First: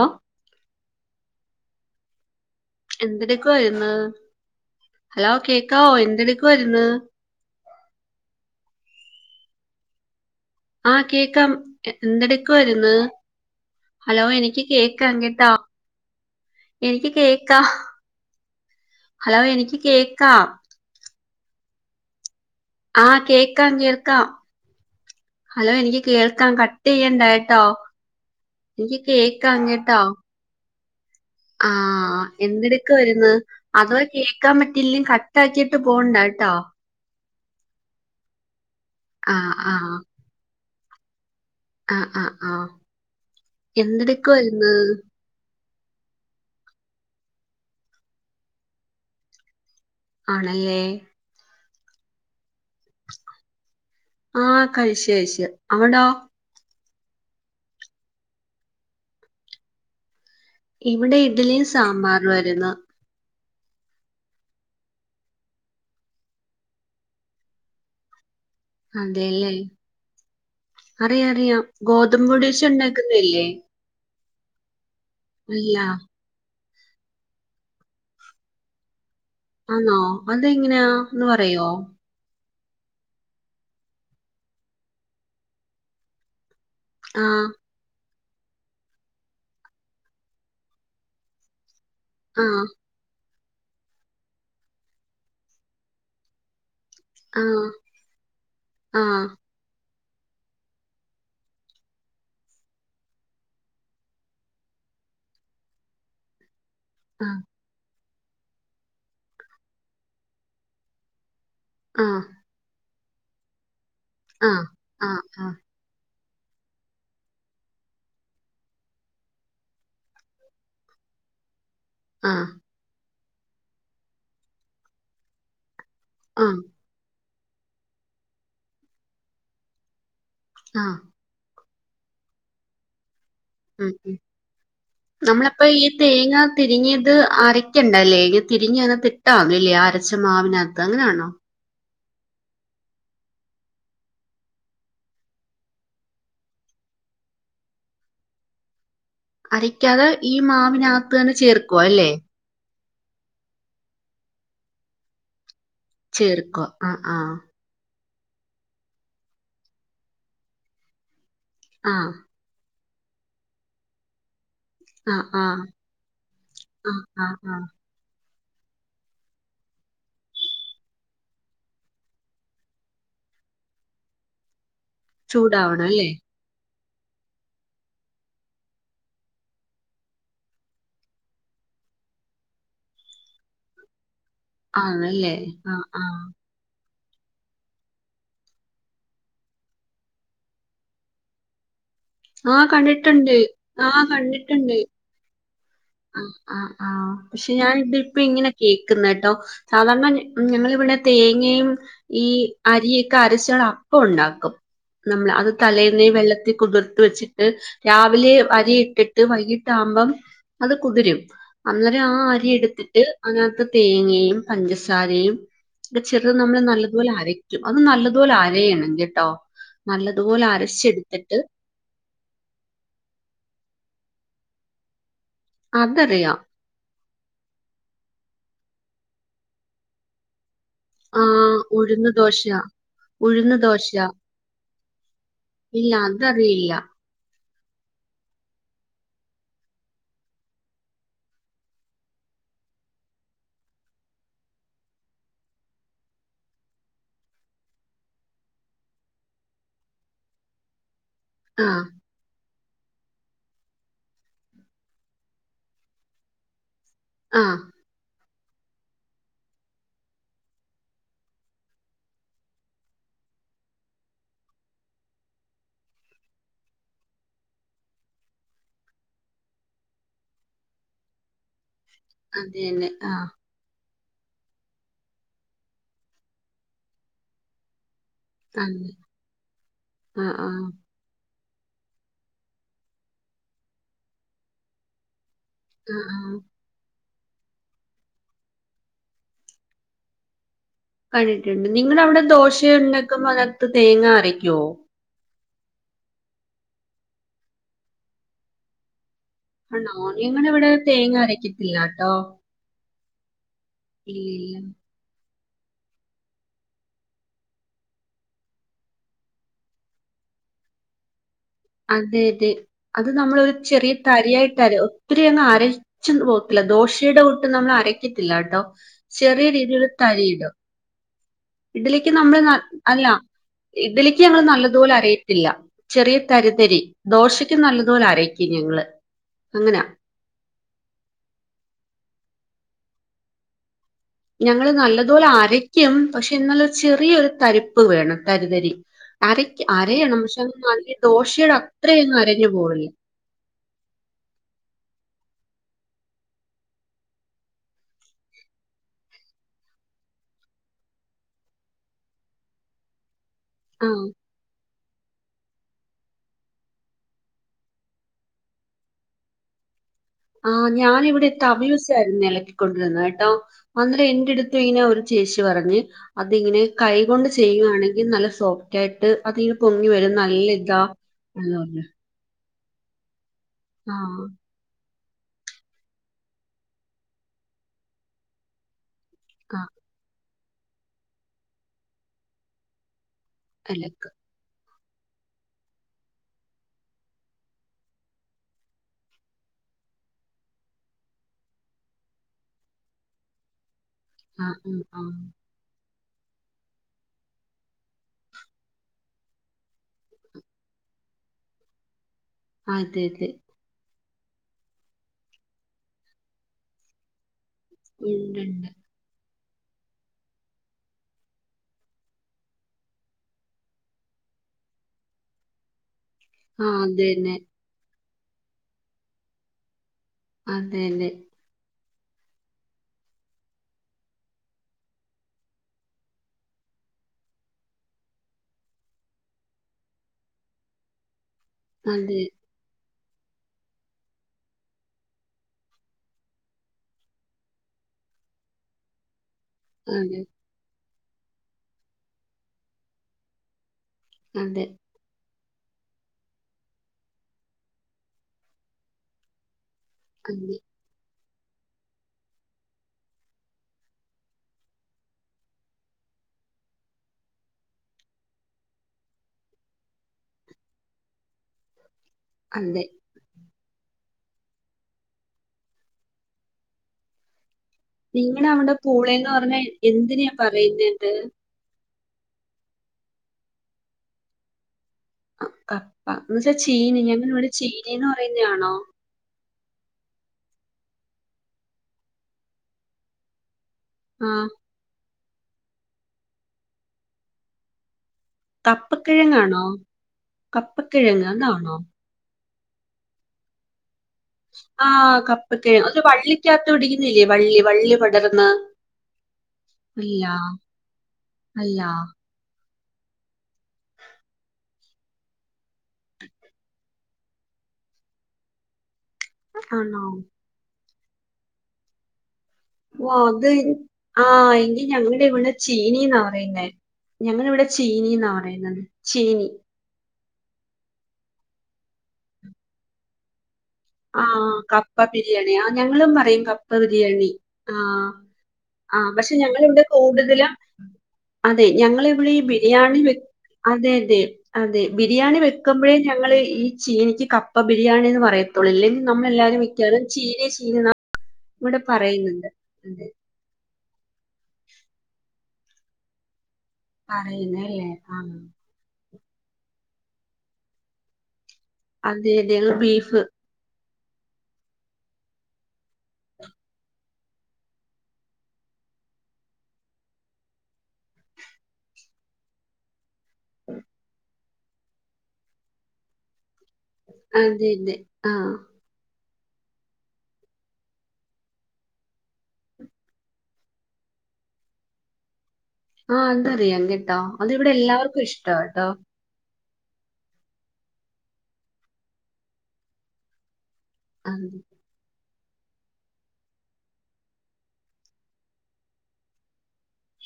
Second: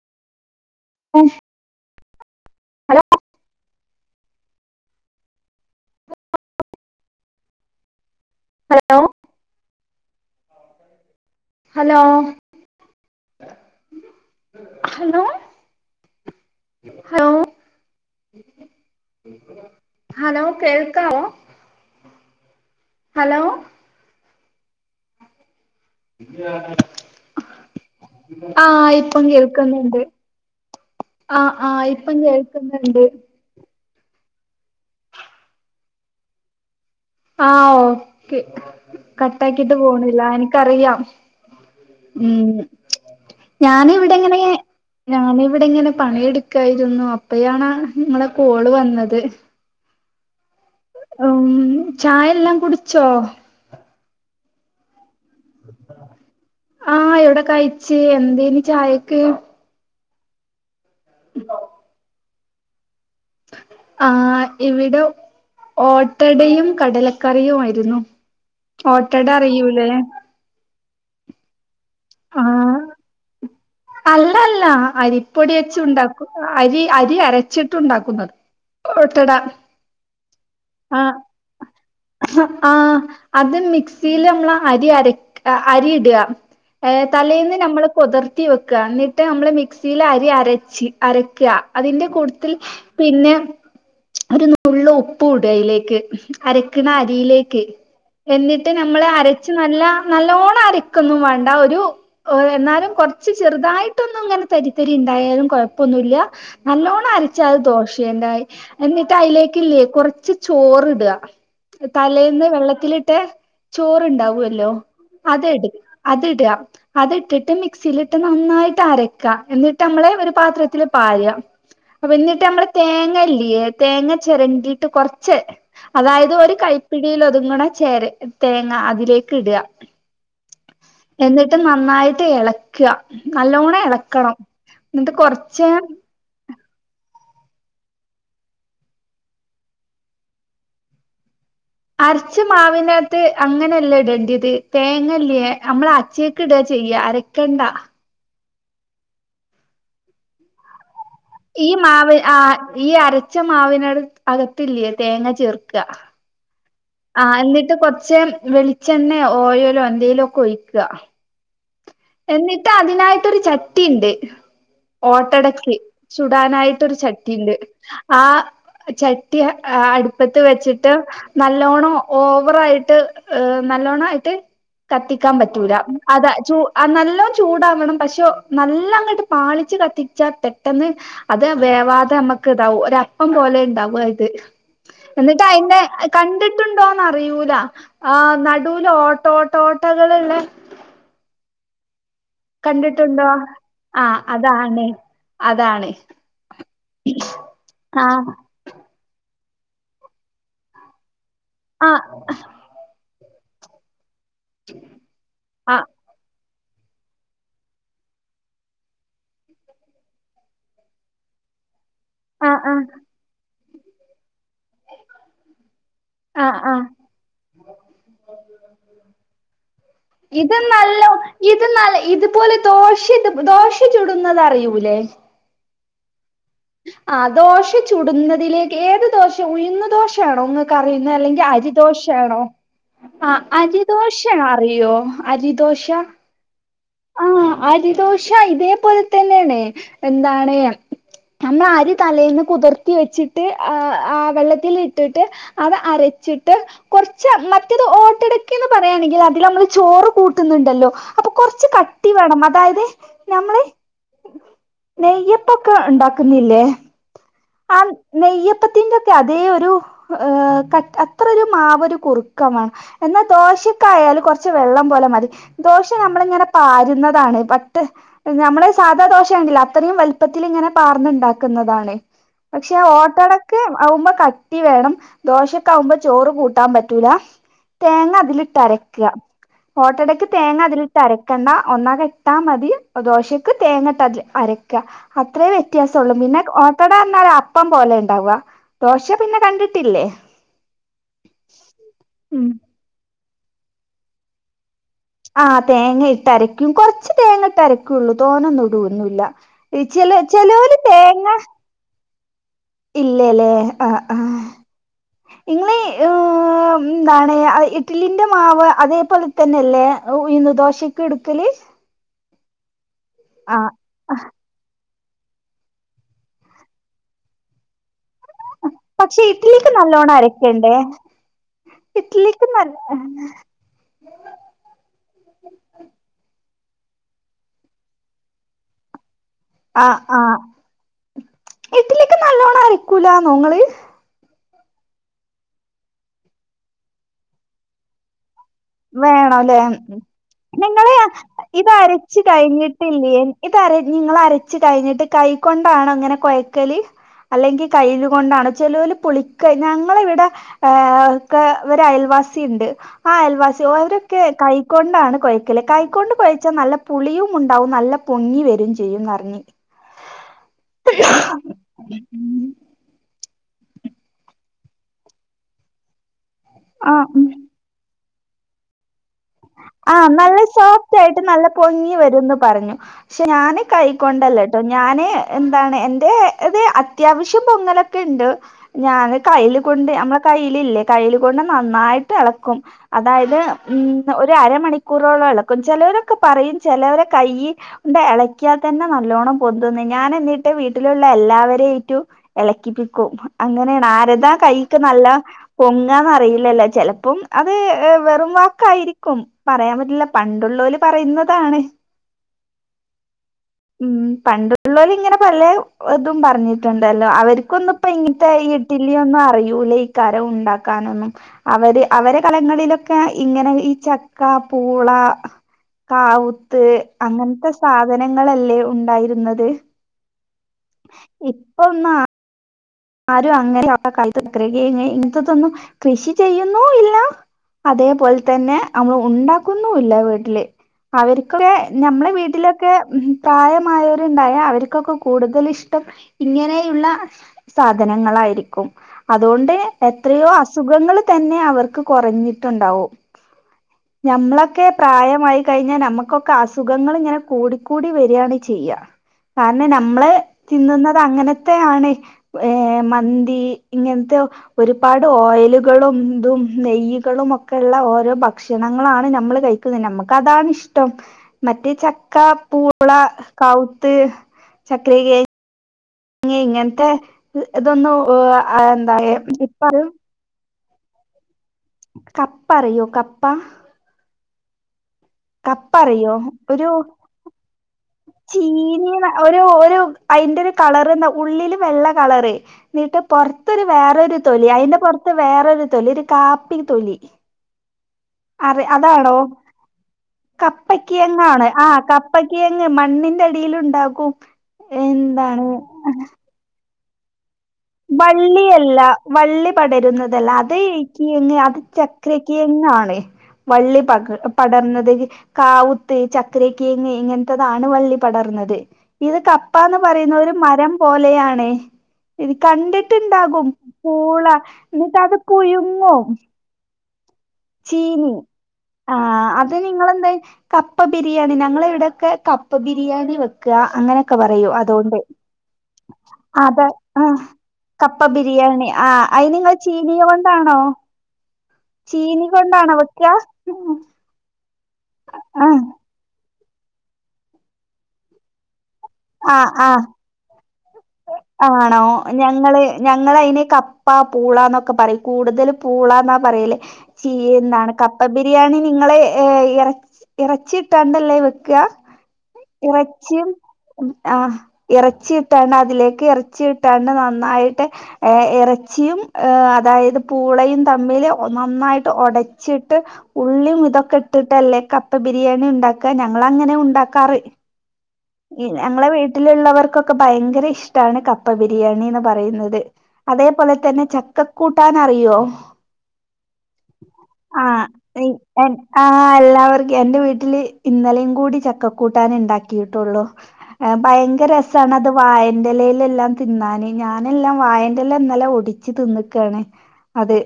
ആഹ് ഓ എന്തെടുക്കുവാരുന്ന് ഹലോ കേക്കാവോ എന്തെടുക്കുവാരുന്ന് ഹലോ ആഹ് കേക്കാം ഹലോ എന്തെടുക്കുവാര്ന്ന് ഹലോ എനിക്ക് കേക്കാം ഹലോ കേട്ടോ എനിക്ക് ഹലോ കേക്കാ ഹലോ എനിക്ക് ഹലോ കേക്കാം കേൾക്കാവോ ആഹ് ഹലോ കേക്കാം കേൾക്കാം ഹലോ എനിക്ക് കേൾക്കാം കട്ട് ചെയ്യണ്ടാ കേട്ടോ ആഹ് എനിക്ക് ഇപ്പം കേൾക്കാം കേട്ടോ കേൾക്കുന്നുണ്ട് ആഹ് ആ ആഹ് ഇപ്പം കേൾക്കുന്നുണ്ട് എന്തെടുക്കുവായിരുന്നു അഥവാ കേക്കാൻ പറ്റീല്ലേ കട്ടാക്കിയിട്ട് പോണ്ട കേട്ടോ ആഹ് ഓക്കെ ആ ആ കട്ടാക്കിയിട്ട് പോണില്ലാ എനിക്കറിയാം ആ ആ ഉം ആ ഞാന് ഇവിടെങ്ങെനെ എന്തെടുക്കുവായിരുന്നു ഞാനിവിടെ ഇങ്ങനെ പണിയെടുക്കായിരുന്നു അപ്പയാണ് ഇങ്ങളെ കോള് വന്നത് ആണല്ലേ ഉം ചായെല്ലാം കുടിച്ചോ ആഹ് കഴിച്ച് കഴിച്ച് അവടോ ആഹ് എവിടെ കയിച്ച് എന്തേനി ചായക്ക് ഇവിടെ ഇഡലിയും സാമ്പാറും ആയിരുന്നു ആഹ് ഇവിടെ ഓട്ടടയും കടലക്കറിയും ആയിരുന്നു അതെല്ലേ അറിയാ അറിയാം ഗോതമ്പ് പൊടി വെച്ച് ഉണ്ടാക്കുന്നല്ലേ അല്ലടാ അല്ലാ അരിപ്പൊടി വെച്ചു ഉണ്ടാക്കു അരി അരി അരച്ചിട്ട് ഉണ്ടാക്കുന്നത് ഓട്ടട ആന്നോ അതെങ്ങനെയാ ആഹ് ഒന്ന് പറയോ ആഹ് അത് മിക്സീല് നമ്മള് അരി അരക് അരി ഇടാ ഏഹ് ആ തലേന്ന് നമ്മള് കുതിർ ത്തി വെക്കാ ഇന്നിട്ട് നമ്മള് മിക്സീല് അരി അരച്ച് അരക്കാ അതിന്റെ ആ കൂട്ടത്തിൽ പിന്നെ ഒരു നുള്ളു ഉപ്പു ഇടാ അയിലേക്ക് അര ക്ക്ണ ആ അരിയിലേക്ക് എന്നിട്ട് ആ നമ്മള് അര ച്ച് നല്ല നല്ലോണം അരക്കൊന്നും വേണ്ടാ ഒരു ഓ എന്നാലും കൊറ്ച്ച് ചെറുതായിട്ടൊന്നും ഇങ്ങനെ തരിതരി ണ്ടായാലും കൊഴപ്പൊന്നുല്ല നല്ലോണം ആ ആ അരച്ചാത് ദോഷേന്റായി എന്നിട്ട് അയിലേക്കില്ലേ കുറച്ച് ചോറ് ടാ ആ ആ തലേന്ന് വെള്ളത്തിലിട്ടെ ചോറ്ണ്ടാവോല്ലോ ആ ആ അതെട്ക്കാ അത് ടാ അത്ട്ടിട്ട് മിക്സിയിലിട്ട് നന്നായിട്ട് അരക്കാ എന്നിട്ട് നമ്മളെ ഒരു പാത്രത്തില്ൽ പാരാ [inaudible] പിന്നിട്ട് നമ്മള് തേങ്ങല്ലേ തേങ്ങ ചെരണ്ടിട്ട് കൊറച്ച് അതായത് ഒരു കൈപ്പിടിയിൽ ഒതുങ്ങ്ണ ചേര തേങ്ങ അതിലേക്ക് ഇടാ ആ എന്നിട്ട് നന്നായിട്ട് എളക്ക നല്ലോണം ഉം, ഉം. എളക്കണം എന്നിട്ട് നമ്മളപ്പോ കൊറച്ച് ഈ തേങ്ങ തിരിങ്ങിയത് അരക്കണ്ടല്ലേ ഇനി തിരിങ്ങി അക തിട്ടാതി ല്ലേ അരച്ച മാവിനകത്ത് അങ്ങനെയാണോ അരച്ച മാവിനകത്ത് അങ്ങനെയല്ല ഇടേണ്ടിയത് തേങ്ങല്ലേ നമ്മൾ അച്ചെയ്ക്ക് ഇടാ ചെയ്യ അര കണ്ട അരക്യാതെ ഈ മാവിനക ഈ മാവ് ആ ഈ അരച്ച മാവിനട് അകത്തില്ലേ തേങ്ങ ചേർക്ക ചേർക്ക ആ ന്നിട്ട് കൊറ്ച്ച് വെളിച്ചെണ്ണെ ഓയ്ലോ എന്തേലും ഒക്കെ ഒഴിക്ക ആ എന്നിട്ട് അതിനായിട്ടൊരു ചട്ടി ണ്ട് ആ ആ ഓട്ടടെക്ക് ആ ചുടാനായിട്ടൊരു ആ ചട്ടി ണ്ട് ആ ആ ചട്ടി അടുപ്പത്ത് അ വെച്ചിട്ട് നല്ലോണം ഓവറായിട്ട് നല്ലോണം ആയിട്ട് കത്തിക്കാൻ പറ്റൂല ചൂടാവണം അല്ലേ അതാ ചൂ ആ നല്ലോം ചൂടാവണം പഷോനല്ല ങ്ങട്ട് പാളിച്ച് കത്തിച്ചാ പെട്ടെന്ന് അത് വേവാതെ മ്മക്ക് ഇതാവും ഒരപ്പം പോലെ ണ്ടാവും അ ഇത് ആ ല്ലേ ആ ആ ട്ട്ണ്ടോന്ന അറിയൂല ആ നടൂൽ ഓട്ടോ ട്ടൊ ട്ടകൾ ള്ളെ ആഹ് കണ്ടിട്ടുണ്ടോ കണ്ടിട്ടുണ്ട് ആഹ് ആ അതാണ് അതാണ് ആ ആ ആ ക്ഷെ ഞാനിതിപ്പ ആഹ് ഇങ്ങിനെ കേക്ക്ന്നെ ട്ടോ സാധാരണ ഞങ്ങളിവിടെ തേങ്ങയും ആഹ് ഈ അരിയൊക്കെ അരച്ചാണ് അപ്പണ്ടാക്കും നമ്മൾ അത് ആഹ് തലേന്നെ വെള്ളത്തിൽ കുതിർത്ത് വെച്ചിട്ട് രാവിലെ അരി ഇട്ടിട്ട് വൈകിട്ടാമ്പം അത് കുതിരും അന്നേരം ആ അരി ആഹ് ആഹ് ട്ത്തിട്ട് അതിനകത്ത് തേങ്ങയും പഞ്ചസാരെയും ചെറുത് ആഹ് നമ്മള് ആഹ് നല്ലതുപോലെ അരയ്ക്കും അത് നല്ലതുപോലെ അരയണം കെട്ടോ നല്ലതുപോലെ അരച്ചെടുത്തിട്ട് ത് ന്നാൽ ഇതുപോലെ ദോഷ് ദോഷിച്ചുടുന്നുന്നത് അറിയൂല്ലേ അതറിയാം ആ ദോശ ചുടുന്നതിലേക്ക് ഏത് ദോശ ഉഴുന്ന ദോശയാണോ ങ്ങ കറിയുന്ന ആ അല്ലെങ്കിൽ ഉഴുന്ന് അരിദോഷേണോ ദോശ ആ ഉഴുന്ന് ദോശ അരിദോഷ അറിയോ അരിദോഷ ഇല്ല അതറിയില്ല ആ അരിദോഷ ഇതേപോലെ തന്നെയണ് എന്താണ് നമ്മള ആരി തലേൽന്ന് കുതിർത്തി വെച്ചിട്ട് ആ അ വെള്ളത്തിലിട്ടിട്ട് അത് അരച്ചിട്ട് കൊറച്ച് മറ്റേത് ഓട്ടെടക്കേന്ന് പറയാണെങ്കില് അതില് നമ്മള് ചോറ് കൂട്ടുന്നുണ്ടല്ലോ അപ്പൊ കൊറ ച്ച് ക ആഹ് ട്ടി വേണം അതായത് ഞമ്മള് നെയ്യപ്പൊക്കെ ഇണ്ടാക്കുന്നില്ലേ ആഹ് ആ നെയ്യപ്പത്തിന്റെ ഒക്കെ അതേ ഒരു ഏഹ് ക അത്രൊരു മാവൊരു കുറുക്കം വേണം എന്നാ ദോശക്കായാല് കൊറച്ച് വെള്ളം പോലെ മതി ദോശ നമ്മളിങ്ങനെ പാരുന്നതാണ് പട്ട്‌ നമ്മള് സാധാ ദോശണ്ടില്ലേ അത്രയും വലുപ്പത്തില് ഇങ്ങനെ പാർന്നുണ്ടാക്കുന്നതാണ് പക്ഷേ അതന്നെ ആഹ് ഓട്ടട ക്ക് ആവുമ്പോ കട്ടി വേണം ദോശക്കാവുമ്പോ ചോറ് കൂട്ടാൻ പറ്റൂല തേങ്ങ അതില് തന്നെ ട്ടരക്കാ ഓട്ടടക്ക് ആഹ് ആഹ് തേങ്ങതില് ട്ടരക്കണ്ട ഒന്നാകെട്ടാ മതി ദോശക്ക് തേങ്ങട്ടതില് അരക്കാ അത്രേ വ്യ ആഹ് ത്യാസൊള്ളു പിന്നെ ആഹ് ഓട്ടടാന്നറഞ്ഞാല് അപ്പം പോലെ ഇണ്ടാവാ ദോശ പിന്നെ കണ്ടിട്ടില്ലേ കണ്ടിട്ടുണ്ട് നിങ്ങടവിടെ ഉം ദോശ ഉണ്ടാക്കുമ്പോ അതിനാത്ത് തേങ്ങ അരയ്ക്കോ ആഹ് തേങ്ങ ഇട്ട് അരക്കും കൊറച്ച് തേങ്ങ ഇട്ടരയ്ക്കുള്ളൂ തോനൊന്നു ഇടൊന്നുല്ലാ ഈ ചെല ചെലോല് തേങ്ങ ഇല്ലാട്ടോ. ഇല്ലലേ ആഹ് ആഹ് ഇങ്ങളീ ഏഹ് ഏഹ് എന്താണ് ആഹ് ഇഡലിന്റെ മാവ് അതേപോലെ തന്നെയല്ലേ ഉയുന്ന് ദോശക്ക് എടുക്കല് അതെ അതെ അത് നമ്മളൊരു ആഹ് ചെറിയ തരിയായി ട്ടര ഒത്തിരി അങ്ങ് അരച്ച് പോകത്തില്ല ദോശയുടെ കൂട്ട് നമ്മൾ അരക്കത്തില്ലാട്ടോ ചെറിയ രീതിയില് തരിയിടും ഡേ ഇഡ്ഡലിയ്ക്ക് നമ്മള് അല്ല ഇഡ്ഡലിയ്ക്ക് ഞങ്ങള് നല്ലതുപോലെ അരയത്തില്ല ചെറിയ തരിതരി ദോശയ്ക്കും നല്ലതുപോലെ അരയ്ക്കും ഞങ്ങള് അങ്ങനെ ആഹ് ആഹ് ഇഡ്ഡലിയ്ക്ക് നല്ലോണ്ണം അരക്കൂലാന്നോ ഇങ്ങള് ഞങ്ങള് നല്ലതുപോലെ അരയ്ക്കും പക്ഷെ എന്നാലും ചെറിയൊരു തരിപ്പ് വേണം തരിതരി വേണല്ലേ അരയ്ക്ക് അരയണം പക്ഷെ അത് നിങ്ങള് നല്ല ദോശയുടെ ഇത് അരച്ച് അത്രയൊന്നും അരഞ്ഞു പോവില്ല കഴിഞ്ഞിട്ടില്ല്യേ ഇത് അരഞ്ഞ് ഇങ്ങള് അരച്ച് കയിഞ്ഞിട്ട് കൈ കൊണ്ടാണോ ഇങ്ങനെ കൊയക്കല് അല്ലെങ്കി കയിലുകൊണ്ടാണോ ചെലോല് പുളിക്ക ഞങ്ങളിവിടെ ഏഹ് ക്കെ ഇവരെ അയൽവാസി ഇണ്ട് ആ അയൽവാസി ആ അവരൊക്കെ കൈക്കൊണ്ടാണ് കൊയക്കല് കൈകൊണ്ട് കൊഴച്ചാ നല്ല പുളിയും ഉണ്ടാവും നല്ല പൊങ്ങി വരും ചെയ്യുംന്നറിഞ്ഞു ആഹ് ഞാനിവിടെ തവി വെച്ചാരുന്നെളക്കിക്കൊ ണ്ടാരുന്നേട്ടോ അന്നേരം എന്റെടുത്തു ഇങ്ങനെ ഒരു ചേച്ചി പറഞ്ഞ് അതിങ്ങനെ കൈ ആഹ് ഉം കൊണ്ട് ചെയ്യുവാണെങ്കി നല്ല സോഫ്റ്റായിട്ട് അതിങ്ങനെ പൊങ്ങി ആഹ് വരും നല്ല ഇതാ സോഫ്റ്റായിട്ട് നല്ല എന്ന് പറഞ്ഞു പൊങ്ങി വരുംന്ന് പറഞ്ഞു പക്ഷെ ഞാന് ആ കൈക്കൊണ്ടല്ല ട്ടോ ഞാന് എന്താണ് എന്റെ ഇത് അത്യാവശ്യം പൊങ്ങലൊക്കെ ഇണ്ട് ഞാന് കയ്ല് ആ കൊണ്ട് നമ്മളെ കയ്യിലില്ലേ കൈല് കൊണ്ട് നന്നായിട്ട് എളക്കും അതായത് ഉം ഇലക്ക് ഒരു അരമണിക്കൂറോളം എളക്കും ചെലോരൊക്കെ പറയും ചെലോരെ കയ്യ് ഒന്ത എളക്കിയാത്തന്നെ നല്ലോണ്ണം പൊന്തുന്ന് ഞാന് എന്നിട്ട് വീട്ടിലുള്ള എല്ലാവരെയിറ്റു എളക്കിപ്പിക്കും അങ്ങനെയാണ് ആര താ ആ കയ്ക്ക് ഉം, ആ നല്ല പൊങ്ങാന്ന് അറിയില്ലല്ലോ ചെലപ്പം അത് ഏഹ് വെറും വാക്കായിരി ക്കും പറയാൻ പറ്റില്ല പണ്ടുള്ളോല് പറയുന്നതാണ് ആതെതെ ഉം പണ്ടുള്ളോല് ഇങ്ങനെ പലേ ഇതും പറഞ്ഞിട്ടുണ്ടല്ലോ അവർക്കൊന്ന് പ്പ ഇങ്ങനത്തെ ഉണ്ട് ഈ ഉണ്ട് ലൊന്നും അറിയൂലെകാരം ഉണ്ടാക്കാനൊന്നും അവര് അവരെ കലങ്ങളിലൊക്കെ ഇങ്ങനെ ചക്ക പൂള കാവുത്ത് ആ അതെ തന്നെ അങ്ങനത്തെ സാധനങ്ങളല്ലേ ഉണ്ടായിരുന്നത് അതെ തന്നെ ഇപ്പൊന്നാ ആരും അങ്ങനെ ആ കാലത്ത് ചക്കരകിഴങ് ഇതൊന്നും കൃഷി ചെയ്യുന്നു ഇല്ല അതേപോലെ തന്നെ നമ്മള് ഉണ്ടാക്കുന്നുല്ല വീട്ടില് അവർക്കൊക്കെ ഞമ്മളെ അതെ വീട്ടിലൊക്കെ ഉം പ്രായമായോര്ണ്ടായ അവര്ക്കൊക്ക കൂട്തല് ഇഷ്ടം ഇങ്ങനെയുള്ള സാധനങ്ങളാരിക്കും അതുകൊണ്ട് അതെ എത്രയോ അസ് സുഖങ്ങൾള് തന്നെ അവർക്ക് കൊറഞ്ഞിട്ടൊണ്ടാവു അതെ ഞമ്മളൊക്കെ പ്രായമായി കഴിഞ്ഞാ നമ്മക്കൊക്ക അസുഖങ്ങള് ഇങ്ങന കൂടിക്കൂടി വെരിയാണ് ചെയ്യ കാരണം നമ്ള് അതെ തിന്നുന്നത് അങ്ങനത്തെ ആണെ ഏഹ് മന്തി ഇങ്ങൻത്തെയോ ഒരുപാട് ഓയലുകളും ഇതും നെയ്യ്കളും ഒക്കെള്ള ഓരോ ഭക്ഷണങ്ങളാണ് നമ്മള് കയ് ക്കുന്നെ നമ്മക്കതാണ് ഇഷ്ടം മറ്റേ ച ക്ക അതെ പൂള കാവുത്ത് ചക്രികെ ങ്ങെ ഇങ്ങൻത്ത ഇതൊന്നു നിങ്ങളുടെ ആ എന്താ എ ഇപ്പ അത് പറെയുന്നുണ്ട് കപ്പ അറിയോ കപ്പ കപ്പ കപ്പറിയോ എന്ന് വെച്ചാൽ ഒരു ചീനി ഞങ്ങൾ ഇവിടെ ചീനി എന്ന് പറയുന്നതാണോ ചീനീന്ന് ഒരു ഒരു അയ്ന്റൊര് കളർന്നാ ഉള്ളില് വെള്ള കളറ് എന്നീട്ട് പൊറ ത്തൊരു വേറൊരു ആ തൊലി അയ്ന്റ പൊറത്ത് വേറൊരു തൊലി ഒര് കാപ്പി തൊലി അറി അതാണോ അണോ കപ്പക്കേങ്ങാണ് ആഹ് കപ്പക്കേങ്ങ് മണ്ണിന്റടീല് ഉണ്ടാക്കു ആഹ് കപ്പക്കെ അതൊര് വള്ളിക്കാത്ത് പിടിക്കുന്നെല്ലേ വള്ളി വള്ളി പടർന്ന് വള്ളിയല്ല വള്ളി അല്ല പടരുന്നതല്ല അത് കീങ്ങ് അത് അല്ല ചക്രെ എങ്ങാണ് വള്ളി പകർ പടർന്നെത് കാവുത്ത് ചക്കരെക്കേങ്ങ് ഇങ്ങൻത്തതാണ് വള്ളി പടർന്നത് ഇത് കപ്പാന്ന് ആണോ പറെന്നൊര് മരം പോലെയാണ് ഓ കണ്ടിട്ട്ണ്ടാകും അത് ആ പൂള എന്നിട്ടത് പുയുങ്ങും പിന്നെ ചീനി ആഹ് ചീനി അത് നിങ്ങളെന്തെ കപ്പ ബിരിയാണി ഞങ്ങള ഇവിടെക്കെ കപ്പ ബിരിയാണി വെക്ക്‌ക അങ്ങനെ ആഹ് കപ്പ ബിരിയാണി ആ ഞങ്ങളും പറേം അതെ കപ്പ ആ ബിരിയാണി കപ്പ ആഹ് ബിരിയാണി ആ ആഹ് പഷെ അയിന് നിങ്ങൾ ഞങ്ങളിവ്ടെ ചീനി കൂട്തലും കൊണ്ടാണോ അതെ ചീനി ഞങ്ങളിവ്ടീ കൊണ്ടാണോ ബിരിയാണി വെക്കാ വെ അതെ അതെ അതെ ബിരിയാണി ആഹ് വെക്കുമ്പഴേ ഞങ്ങള് ഈ ചീനിക്ക് കപ്പ ബിരിയാണിന്ന് പറയത്തൊള് ഇല്ലെ ആഹ് നമ്മളെല്ലാരും ആഹ് മിക്കാറും ചീനിയെ ചീനീന്ന ആണോ ഞങ്ങള് അതെ ഞങ്ങള അയ്നെ ക പ്പാ പൂളാന്നൊക്ക പറേം കൂട്തല് പൂളാന്നാ പറയല് ചീന്നാണ് പറയുന്നല്ലേ കപ്പ ആഹ് ബിരിയാണി നിങ്ങള് എ എറ എറച്ചി ഇട്ടാണ്ടല്ലേ വെക്കക അതെ അതെ ഇങ്ങള് ബീഫ് ഇറച്ചിം ഉം ആഹ് എറച്ചി ഇട്ടാണ ഇതിലേക്ക് ഇറച്ചി ഇട്ടാണ്ട് നന്നായിട്ട് ഏഹ് ഇറച്ചിയും ആഹ് അതായത് പൂളെയും തമ്മില് ഒ നന്നായിട്ട് ഒടച്ചിട്ട് ഉള്ളിയും ഇതൊക്ക ഇട്ടിട്ടല്ലേ കപ്പ ബിരിയാണി ഉണ്ടാക്കാ ഞങ്ങള് അങ്ങനെയാ ഉണ്ടാക്കാറ് അത് തന്നെ ഇ ഞങ്ങള വീട്ടിലുള്ളവർക്കൊക്കെ ഭയങ്കര ഇഷ്ടാണ് കപ്പ ബിരിയാണീന്ന് പറയുന്നത് അതേപോലത്തന്നെ ചക്കക്കൂട്ടാനറിയോ? ആഹ് അതറിയാം കേട്ടോ ആഹ് അതിവിടെ എല്ലാവർക്കും ഇഷ്ടാ [unintelligible] കേട്ടോ ആഹ് എല്ലാവർ എന്റ വീട്ടില് ഇന്നലെയും കൂടി ചക്കക്കൂട്ടാനിണ്ടാക്കീട്ടൊള്ളു ഏഹ് ഭയങ്കര അത് രസാണതും വായന്റെ ഇലയിലെല്ലാം തിന്നാന് ഞാനെല്ലാം വായന്റെ ഇല ഇന്നെല ഒടിച്ച് തിന്ന്ക്കാണ് അതെ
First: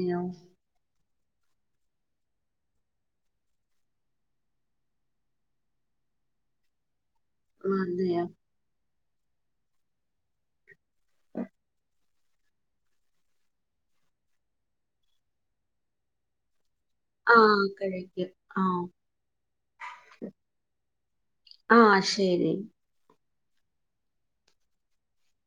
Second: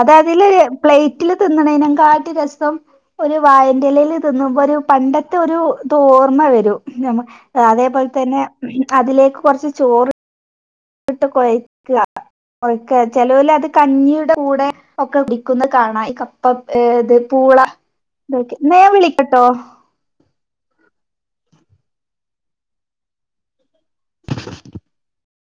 അത് അതില് പ്ലേറ്റില് തിന്നണേന് കാട്ടി രസം ഒര് വാഴെന്റെ ഇലയില് തിന്നപ്പോര് പണ്ടത്തൊരു ഓർമ്മ വരും ഞമ അതെയോ അതെപോലത്തന്നെ അതിലേക്ക്‌ കൊറച്ച് ചോറ് ഇട്ട് കുഴക്കാ ഒഴിക്ക ചെലോല് അത് കഞ്ഞിയുടെ കൂടെ ഒക്കെ കുടിക്കുന്നത് കാണാം ഈ കപ്പ ഏഹ് ദേ പൂള ആഹ് കഴിക്കും [unintelligible] ആഹ് ഞാൻ വിളിക്കട്ടോ ആഹ് ശരി